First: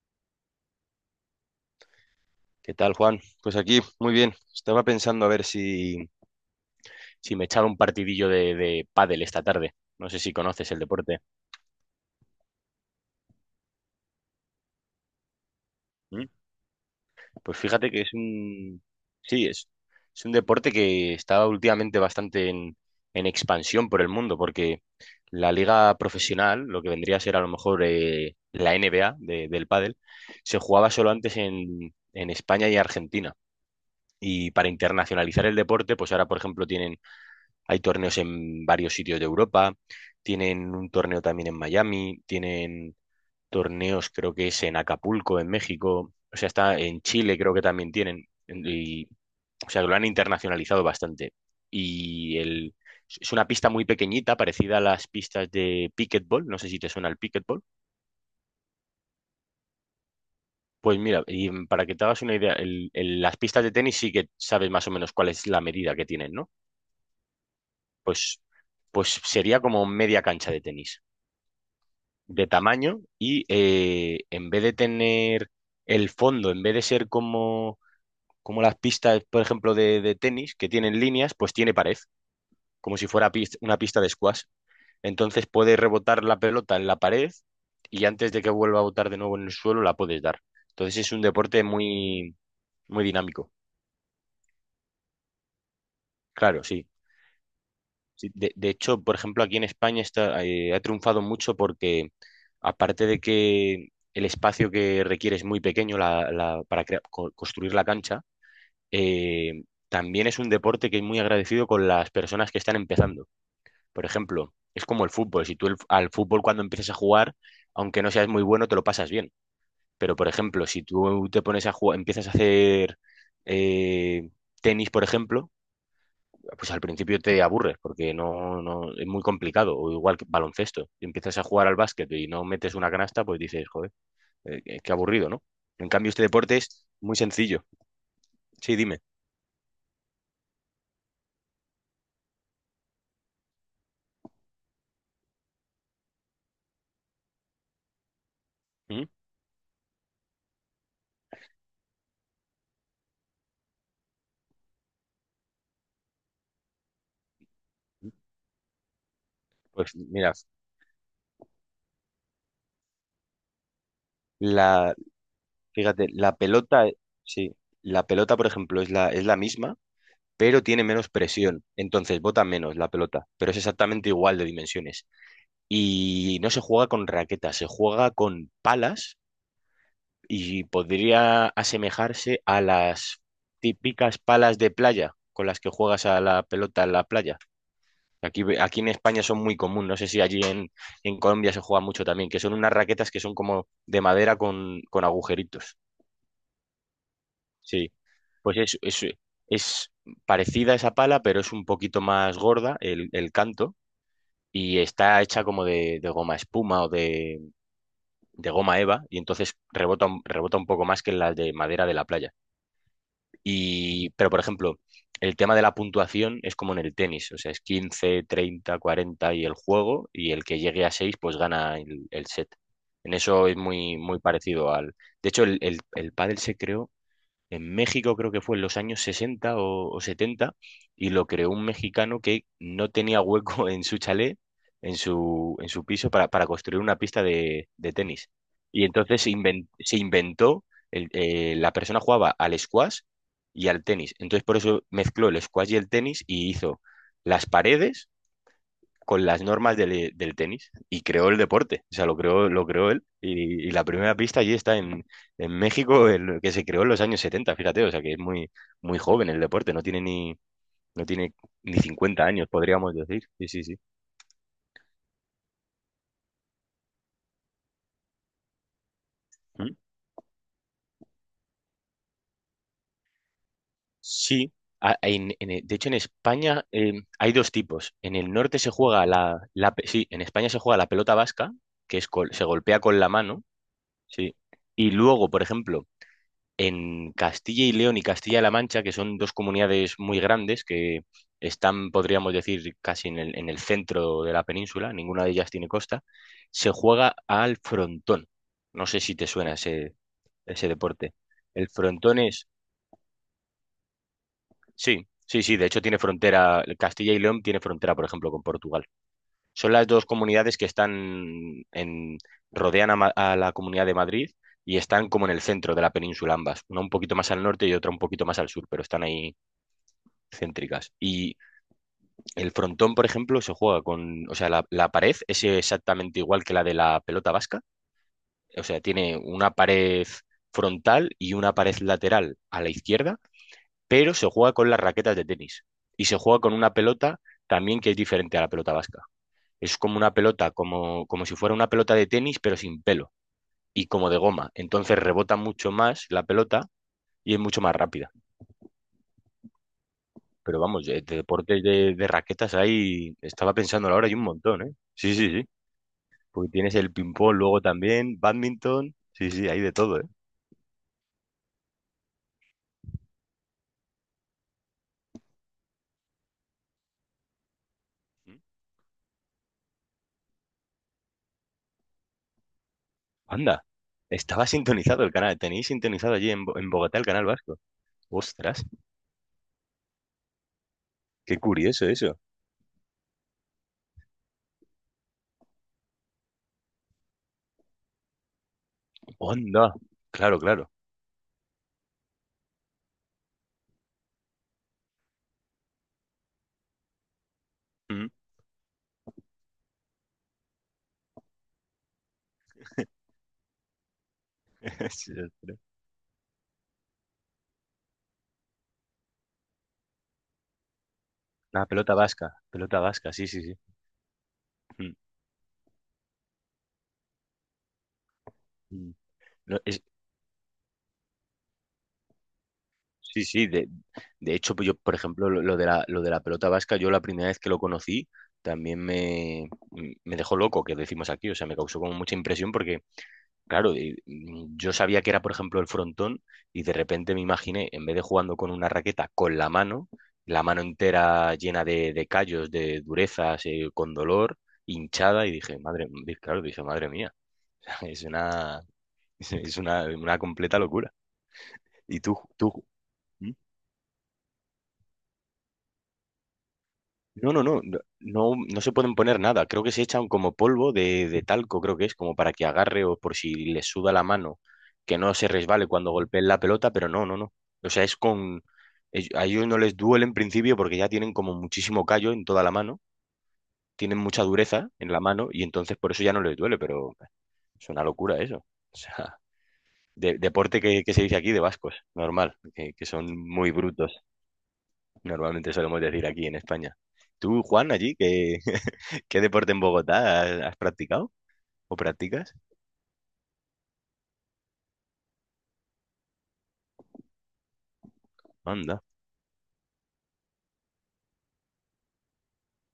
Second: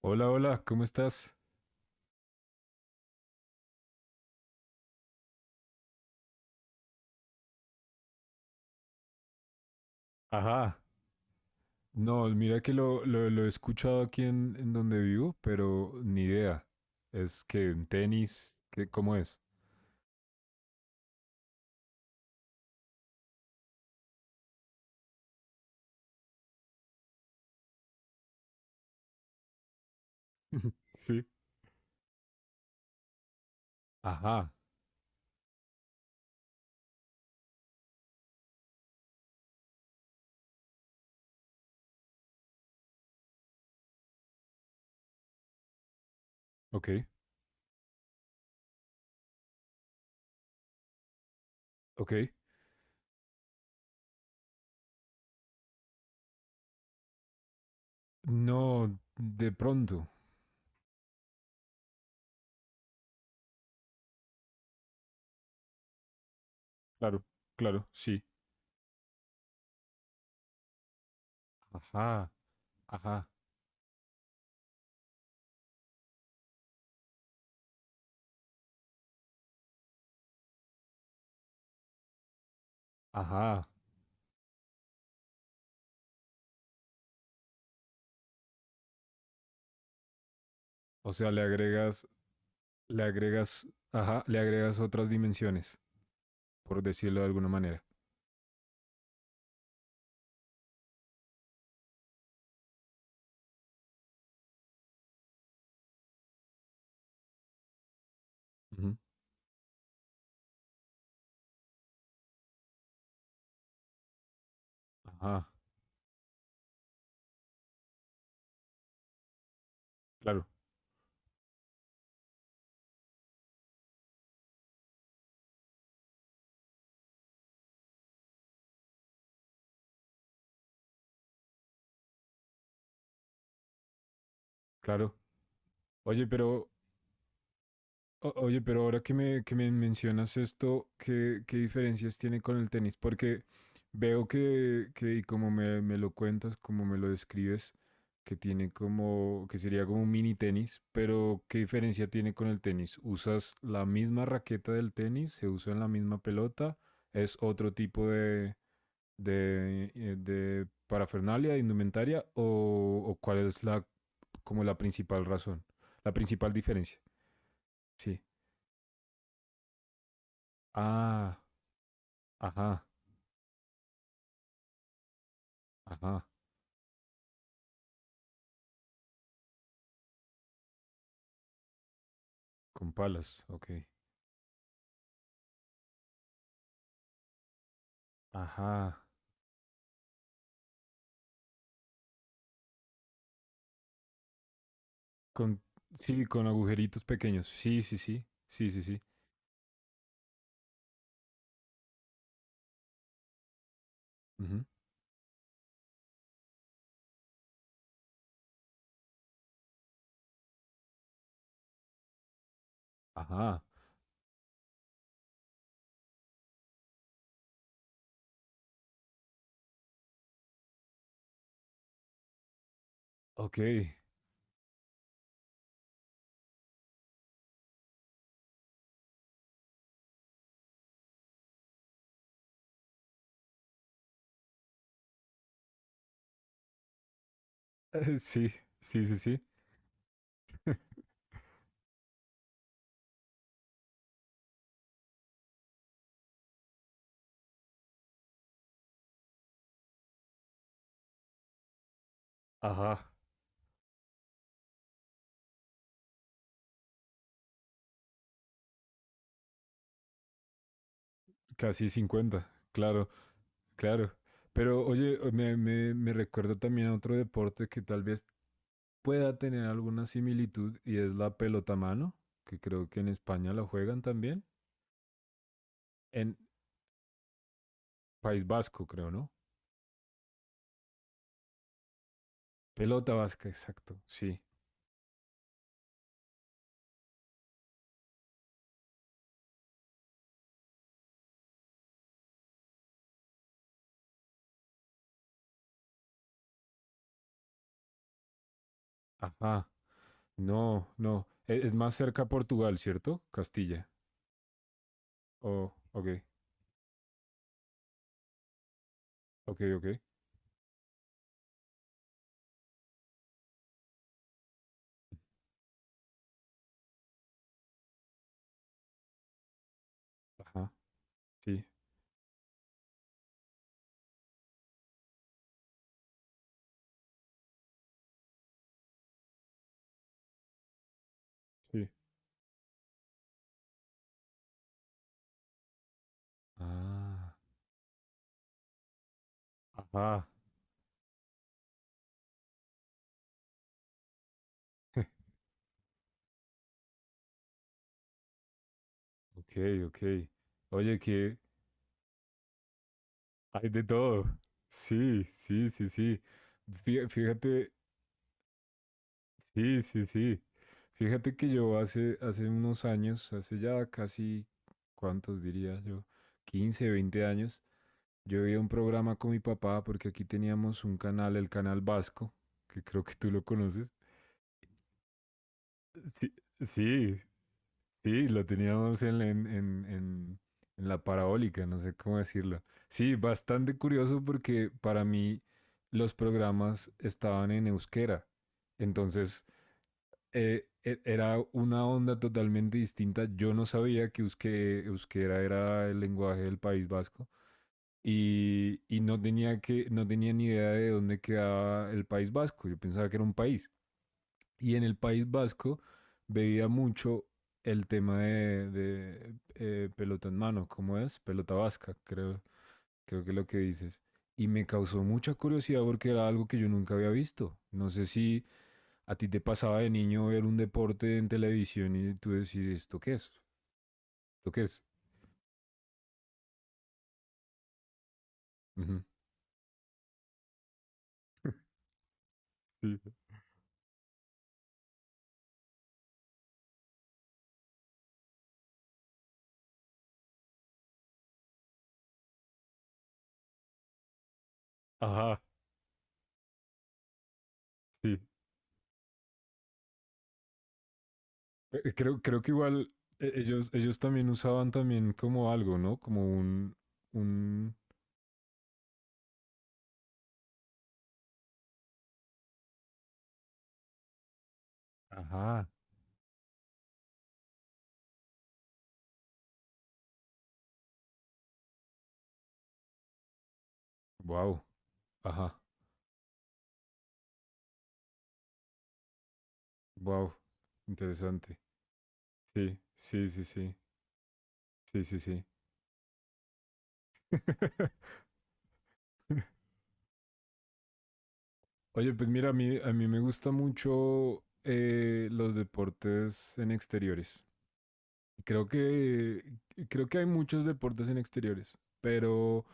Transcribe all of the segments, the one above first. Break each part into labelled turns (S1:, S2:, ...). S1: Hola, hola, ¿cómo estás?
S2: ¿Qué tal, Juan? Pues aquí, muy bien. Estaba pensando a ver si me echaba un partidillo de pádel esta tarde. No sé si conoces
S1: Ajá.
S2: el deporte.
S1: No, mira que lo he escuchado aquí en donde vivo, pero ni
S2: ¿Mm?
S1: idea. Es
S2: Pues
S1: que en
S2: fíjate que es
S1: tenis,
S2: un.
S1: ¿ cómo es?
S2: Sí, es un deporte que está últimamente bastante en expansión por el mundo, porque la liga profesional, lo que vendría a ser a lo mejor la NBA del pádel, se jugaba solo
S1: Sí.
S2: antes en España y Argentina.
S1: Ajá,
S2: Y para internacionalizar el deporte, pues ahora, por ejemplo, tienen Hay torneos en varios sitios de Europa, tienen un torneo también en Miami, tienen torneos creo que es en Acapulco, en México, o sea, está
S1: ok,
S2: en Chile creo que también tienen, y, o sea, lo han internacionalizado bastante.
S1: ok.
S2: Y el, es una pista muy pequeñita, parecida a las pistas de pickleball, no sé si te suena el pickleball.
S1: No, de pronto.
S2: Pues mira, y para que te hagas una idea, las pistas de tenis sí que sabes más o menos cuál es la medida que tienen, ¿no?
S1: Claro, claro, sí.
S2: Pues, pues sería como media cancha de tenis.
S1: Ajá,
S2: De tamaño
S1: ajá,
S2: y en vez de tener el fondo, en vez de ser como las pistas, por ejemplo, de tenis, que tienen líneas, pues tiene pared, como si fuera
S1: ajá.
S2: una pista de squash. Entonces puedes rebotar la pelota en la pared y antes de que vuelva a botar de nuevo en el suelo la puedes dar. Entonces es
S1: O
S2: un
S1: sea,
S2: deporte muy,
S1: le
S2: muy dinámico.
S1: agregas, ajá, le agregas otras dimensiones,
S2: Claro,
S1: por
S2: sí.
S1: decirlo de alguna manera.
S2: Sí, de hecho, por ejemplo, aquí en España ha triunfado mucho porque, aparte de que el espacio que requiere es muy pequeño para construir la cancha,
S1: Ujú.
S2: eh, también es un deporte que es muy agradecido con las personas que están empezando. Por ejemplo, es como el
S1: Ajá,
S2: fútbol. Si tú al fútbol cuando empiezas a jugar, aunque no seas muy bueno, te lo pasas bien. Pero, por
S1: claro,
S2: ejemplo, si tú te pones a jugar, empiezas a hacer eh, tenis, por ejemplo, pues al principio te aburres porque no es muy complicado, o igual que baloncesto. Y empiezas a jugar al básquet y no metes una canasta, pues dices, joder, qué
S1: claro.
S2: aburrido, ¿no? En cambio, este
S1: Oye,
S2: deporte
S1: pero
S2: es muy sencillo.
S1: Oye,
S2: Sí,
S1: pero
S2: dime.
S1: ahora que me mencionas esto, ¿ qué diferencias tiene con el tenis? Porque veo que como me lo cuentas, como me lo describes, que tiene
S2: ¿Mm?
S1: como, que sería como un mini tenis, pero ¿qué diferencia tiene con el tenis? ¿Usas la misma raqueta del tenis? ¿Se usa en la misma pelota? ¿Es otro tipo
S2: Pues mira,
S1: de parafernalia, de indumentaria? O cuál es como la
S2: la,
S1: principal razón?
S2: fíjate,
S1: La
S2: la
S1: principal
S2: pelota,
S1: diferencia,
S2: sí, la
S1: sí.
S2: pelota, por ejemplo, es la misma, pero tiene menos
S1: Ah,
S2: presión. Entonces bota menos
S1: ajá,
S2: la pelota, pero es exactamente igual de dimensiones.
S1: ajá,
S2: Y no se juega con raquetas, se juega con palas y podría asemejarse a
S1: con
S2: las
S1: palas, ok.
S2: típicas palas de playa con las que juegas a la pelota en la playa. Aquí en
S1: Ajá,
S2: España son muy común, no sé si allí en Colombia se juega mucho también, que son unas raquetas que son como de madera con
S1: con,
S2: agujeritos.
S1: sí, con agujeritos pequeños. Sí,
S2: Sí,
S1: sí, sí,
S2: pues
S1: sí,
S2: es,
S1: sí, sí.
S2: es, es parecida a esa pala, pero es un poquito más gorda el canto
S1: Ujú,
S2: y está hecha como de goma espuma o de goma eva y entonces rebota un poco más que las de madera de la playa.
S1: ajá,
S2: Y, pero, por ejemplo, el tema de la puntuación es como en el tenis, o sea, es 15 30 40 y el juego, y el que llegue a 6 pues gana el set. En eso es
S1: ok. Eh,
S2: muy, muy parecido al. De hecho, el pádel se creó en México, creo que fue en los años 60 o 70, y lo creó un mexicano que no tenía hueco en su chalet, en su piso, para construir una pista de tenis.
S1: sí,
S2: Y
S1: sí, sí,
S2: entonces se
S1: sí.
S2: inven- se inventó, la persona jugaba al squash y al tenis. Entonces por eso mezcló el squash y el tenis y hizo las paredes con las normas del tenis y creó el deporte, o sea, lo creó él
S1: Ajá,
S2: y la primera pista allí está en México, que se creó en los años 70 fíjate, o sea, que es muy, muy joven el deporte, no tiene ni
S1: casi
S2: 50 años,
S1: cincuenta,
S2: podríamos
S1: claro,
S2: decir. Sí, sí, sí.
S1: claro. Pero oye, me recuerda también a otro deporte que tal vez pueda tener
S2: ¿Mm?
S1: alguna similitud y es la pelota mano, que creo que en España la juegan también.
S2: Sí. De hecho, en
S1: En
S2: España hay dos tipos. En el
S1: País
S2: norte se
S1: Vasco,
S2: juega
S1: creo, ¿no?
S2: sí, en España se juega la pelota vasca, que es se golpea con la
S1: Pelota
S2: mano,
S1: vasca, exacto,
S2: sí.
S1: sí.
S2: Y luego, por ejemplo, en Castilla y León y Castilla-La Mancha, que son dos comunidades muy grandes que están, podríamos decir, casi en el centro de la península, ninguna de ellas tiene costa, se juega al frontón. No sé si te suena
S1: Ajá.
S2: ese
S1: No,
S2: deporte.
S1: no.
S2: El
S1: Es más
S2: frontón
S1: cerca a
S2: es,
S1: Portugal, ¿cierto? Castilla.
S2: sí, sí, sí, de
S1: Oh,
S2: hecho tiene
S1: ok,
S2: frontera, Castilla y León tiene frontera, por ejemplo, con Portugal.
S1: ok,
S2: Son
S1: ok.
S2: las dos comunidades que rodean a la Comunidad de Madrid y están como en el centro de la península ambas, una un poquito más al norte y otra un poquito más al sur, pero están ahí
S1: Ajá,
S2: céntricas. Y
S1: sí,
S2: el frontón, por ejemplo, se juega con, o sea, la pared es exactamente igual que la de la pelota vasca, o sea, tiene una pared frontal y una pared
S1: sí.
S2: lateral a la izquierda, pero se juega con las raquetas de tenis y se juega con una pelota
S1: Ah,
S2: también que es diferente a la pelota vasca. Es como una
S1: ajá.
S2: pelota, como si fuera una pelota de tenis, pero sin pelo y como de goma. Entonces rebota mucho más la pelota y es mucho más rápida.
S1: Ok, ok.
S2: Pero vamos,
S1: Oye,
S2: de
S1: que
S2: deportes de raquetas ahí, estaba
S1: hay de
S2: pensando ahora hay un
S1: todo.
S2: montón, ¿eh? Sí,
S1: Sí,
S2: sí, sí.
S1: sí, sí, sí.
S2: Porque tienes el ping-pong luego
S1: Fíjate,
S2: también, bádminton. Sí, sí, hay de
S1: sí,
S2: todo, ¿eh?
S1: sí, sí. Fíjate que yo hace unos años, hace ya casi, ¿cuántos diría yo? Quince, 20 años. Yo vi un programa con mi papá porque aquí teníamos un canal, el canal Vasco, que creo que tú lo
S2: Anda,
S1: conoces.
S2: estaba sintonizado el canal, tenéis sintonizado allí
S1: Sí,
S2: en Bogotá el
S1: sí,
S2: canal vasco.
S1: sí, lo
S2: Ostras,
S1: teníamos en la
S2: qué
S1: parabólica, no
S2: curioso
S1: sé cómo
S2: eso.
S1: decirlo. Sí, bastante curioso porque para mí los programas estaban en euskera. Entonces,
S2: Onda, claro, claro.
S1: era una onda totalmente distinta. Yo no sabía que euskera era el lenguaje del País Vasco,
S2: Mm.
S1: y no tenía no tenía ni idea de dónde quedaba el País Vasco. Yo pensaba que era un país. Y en el
S2: Sí,
S1: País
S2: ostras.
S1: Vasco veía mucho el tema pelota en mano, ¿cómo es? Pelota
S2: Una
S1: vasca, creo,
S2: pelota vasca,
S1: creo
S2: sí,
S1: que es
S2: sí,
S1: lo que
S2: sí.
S1: dices. Y me
S2: Mm,
S1: causó mucha curiosidad porque era algo que yo nunca había visto. No sé si
S2: mm.
S1: a ti te
S2: No,
S1: pasaba de niño ver un deporte en televisión y tú decís, ¿esto qué
S2: sí,
S1: es?
S2: sí, de
S1: ¿Esto
S2: hecho,
S1: qué
S2: pues yo,
S1: es?
S2: por ejemplo, lo de la pelota vasca, yo la primera vez que lo conocí, también
S1: Uh -huh.
S2: me dejó loco, que decimos aquí, o sea, me causó como mucha impresión porque,
S1: sí.
S2: claro, yo sabía que era, por ejemplo, el frontón y de repente me imaginé, en vez de jugando con una raqueta, con la mano entera llena de callos, de durezas, con dolor, hinchada, y
S1: Ajá,
S2: dije, madre, claro, dije, madre mía, es
S1: sí.
S2: una, una completa locura. ¿Y tú,
S1: Creo, creo que
S2: tú?
S1: igual ellos, ellos también usaban también como algo, ¿no? Como
S2: No, no, no,
S1: un,
S2: no, no, no se pueden poner nada. Creo que se echan como polvo de talco, creo que es, como para que agarre o por si le suda la mano, que no se
S1: ajá,
S2: resbale cuando golpeen la pelota, pero no, no, no. O sea, a ellos no les duele en principio porque ya tienen como muchísimo callo en toda la mano, tienen mucha
S1: wow,
S2: dureza en la mano y
S1: ajá,
S2: entonces por eso ya no les duele, pero es una locura eso. O sea, de-
S1: wow,
S2: deporte que se dice aquí de
S1: interesante.
S2: vascos, normal, que,
S1: Sí,
S2: que son
S1: sí, sí,
S2: muy
S1: sí,
S2: brutos,
S1: sí, sí, sí.
S2: normalmente solemos decir aquí en España. ¿Tú, Juan, allí, que? ¿Qué deporte en Bogotá has practicado o
S1: Oye, pues
S2: practicas?
S1: mira, a mí me gusta mucho los deportes en exteriores. Creo
S2: Anda.
S1: que, creo que hay muchos deportes en exteriores, pero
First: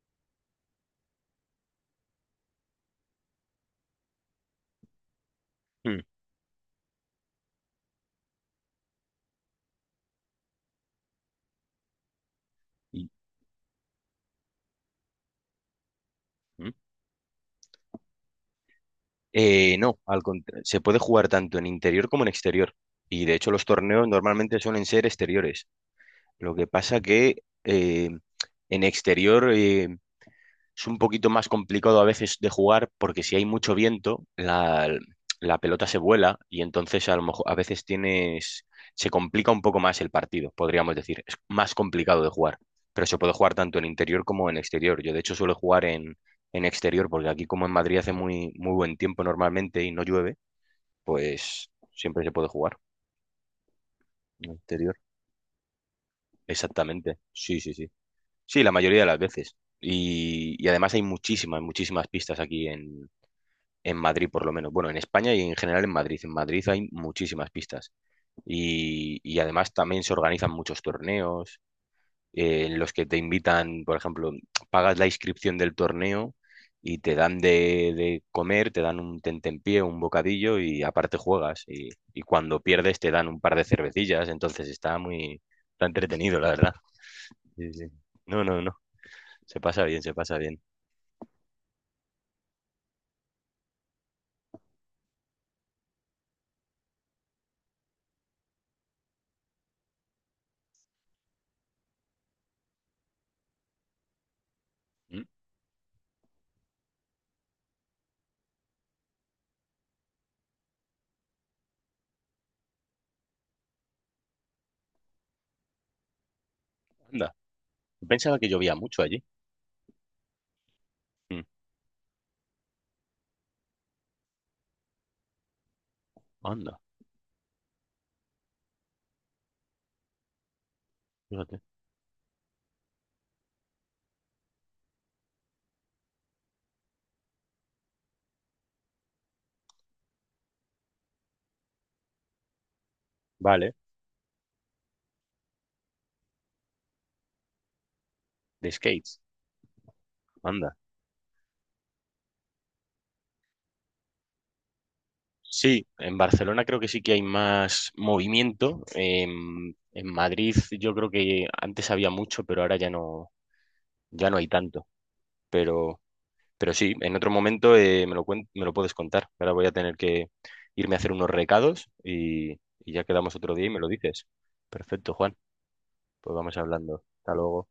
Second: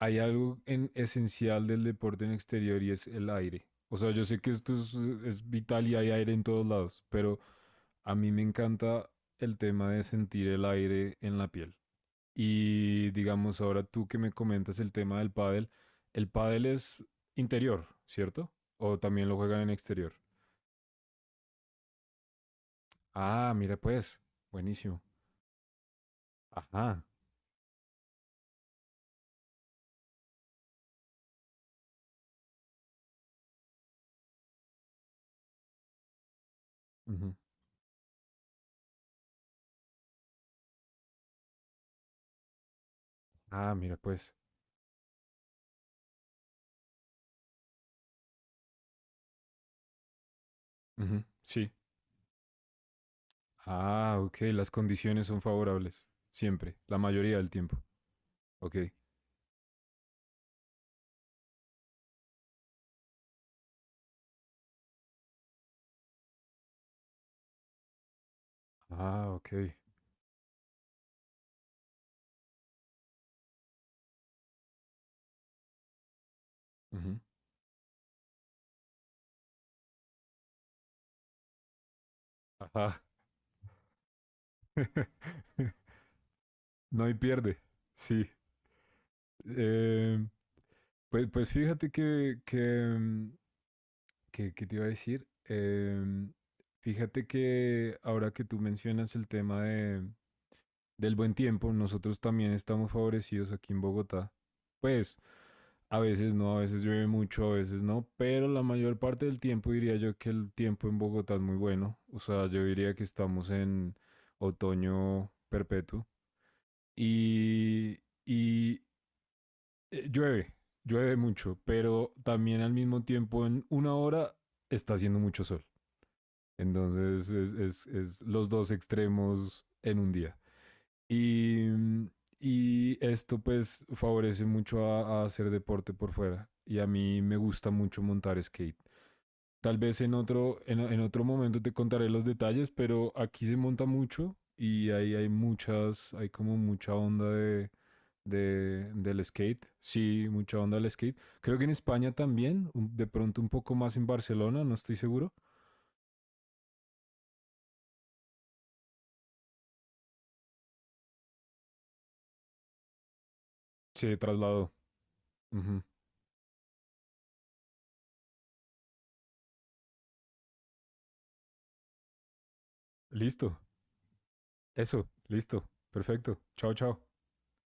S1: hay algo en esencial del deporte en exterior y es el aire. O sea, yo sé que esto es vital y
S2: Mm,
S1: hay aire en todos lados, pero a mí me encanta el tema de sentir el aire en la piel.
S2: y-
S1: Y digamos, ahora tú que me comentas el tema del pádel, el pádel
S2: mm.
S1: es interior, ¿cierto? O también lo juegan en
S2: No,
S1: exterior.
S2: se puede jugar tanto en interior como en exterior. Y de hecho
S1: Ah,
S2: los
S1: mira
S2: torneos
S1: pues,
S2: normalmente suelen
S1: buenísimo.
S2: ser exteriores. Lo que pasa
S1: Ajá.
S2: que en exterior, es un poquito más complicado a veces de jugar porque si hay mucho viento, la pelota se vuela y entonces a lo
S1: Ujú.
S2: mejor a veces tienes, se complica un poco más el partido, podríamos decir. Es más complicado de jugar, pero se puede jugar
S1: Ah,
S2: tanto en
S1: mira
S2: interior
S1: pues.
S2: como en exterior. Yo de hecho suelo jugar en exterior porque aquí como en Madrid hace muy, muy buen tiempo normalmente y no llueve,
S1: Ujú,
S2: pues
S1: sí.
S2: siempre se puede jugar
S1: Ah, ok.
S2: en
S1: Las
S2: exterior.
S1: condiciones son favorables. Siempre. La
S2: Exactamente,
S1: mayoría del
S2: sí, sí,
S1: tiempo.
S2: sí. Sí, la
S1: Ok.
S2: mayoría de las veces. Y además hay muchísimas, muchísimas pistas aquí en Madrid, por lo menos. Bueno, en España y en general en Madrid. En Madrid hay muchísimas pistas. Y,
S1: Ah,
S2: y
S1: ok.
S2: además también se organizan muchos torneos en los que te invitan, por ejemplo, pagas la inscripción del torneo y te
S1: Ujú.
S2: dan de comer, te dan un tentempié, un bocadillo y aparte juegas. Y cuando pierdes
S1: Ajá.
S2: te dan un par de cervecillas. Entonces está entretenido, la verdad.
S1: No hay pierde.
S2: Sí, sí.
S1: Sí.
S2: No, no, no. Se pasa bien, se
S1: Eh,
S2: pasa bien.
S1: pues, pues fíjate mm, que te iba a decir. Fíjate que ahora que tú mencionas el tema del buen tiempo, nosotros también estamos favorecidos aquí en Bogotá. Pues
S2: Mm.
S1: a veces no, a veces llueve mucho, a veces no, pero la mayor parte del tiempo diría yo que el tiempo en Bogotá es muy bueno. O sea, yo diría que estamos en otoño perpetuo.
S2: Anda.
S1: Y,
S2: Pensaba que llovía
S1: y
S2: mucho allí.
S1: llueve, llueve
S2: Mm.
S1: mucho, pero también al mismo tiempo en una hora está haciendo mucho sol.
S2: Anda.
S1: Entonces es los dos extremos en un día.
S2: Fíjate.
S1: Y, y esto pues favorece mucho a hacer deporte por fuera. Y a mí me gusta mucho montar skate. Tal vez en otro, en otro momento te contaré los detalles, pero aquí se
S2: Vale.
S1: monta mucho y ahí hay muchas, hay como mucha onda
S2: De skates,
S1: del skate. Sí, mucha
S2: anda.
S1: onda del skate. Creo que en España también, de pronto un poco más en Barcelona, no estoy seguro.
S2: Sí, en Barcelona creo que sí que hay más movimiento. En Madrid yo creo que antes había mucho, pero ahora ya no,
S1: Se
S2: ya no hay
S1: trasladó.
S2: tanto.
S1: Ujú.
S2: Pero, pero sí, en otro momento me lo puedes contar. Ahora voy a tener que irme a hacer unos recados y ya quedamos otro
S1: Listo.
S2: día y me lo dices.
S1: Eso,
S2: Perfecto, Juan.
S1: listo.
S2: Pues
S1: Perfecto.
S2: vamos
S1: Chao, chao.
S2: hablando. Hasta luego.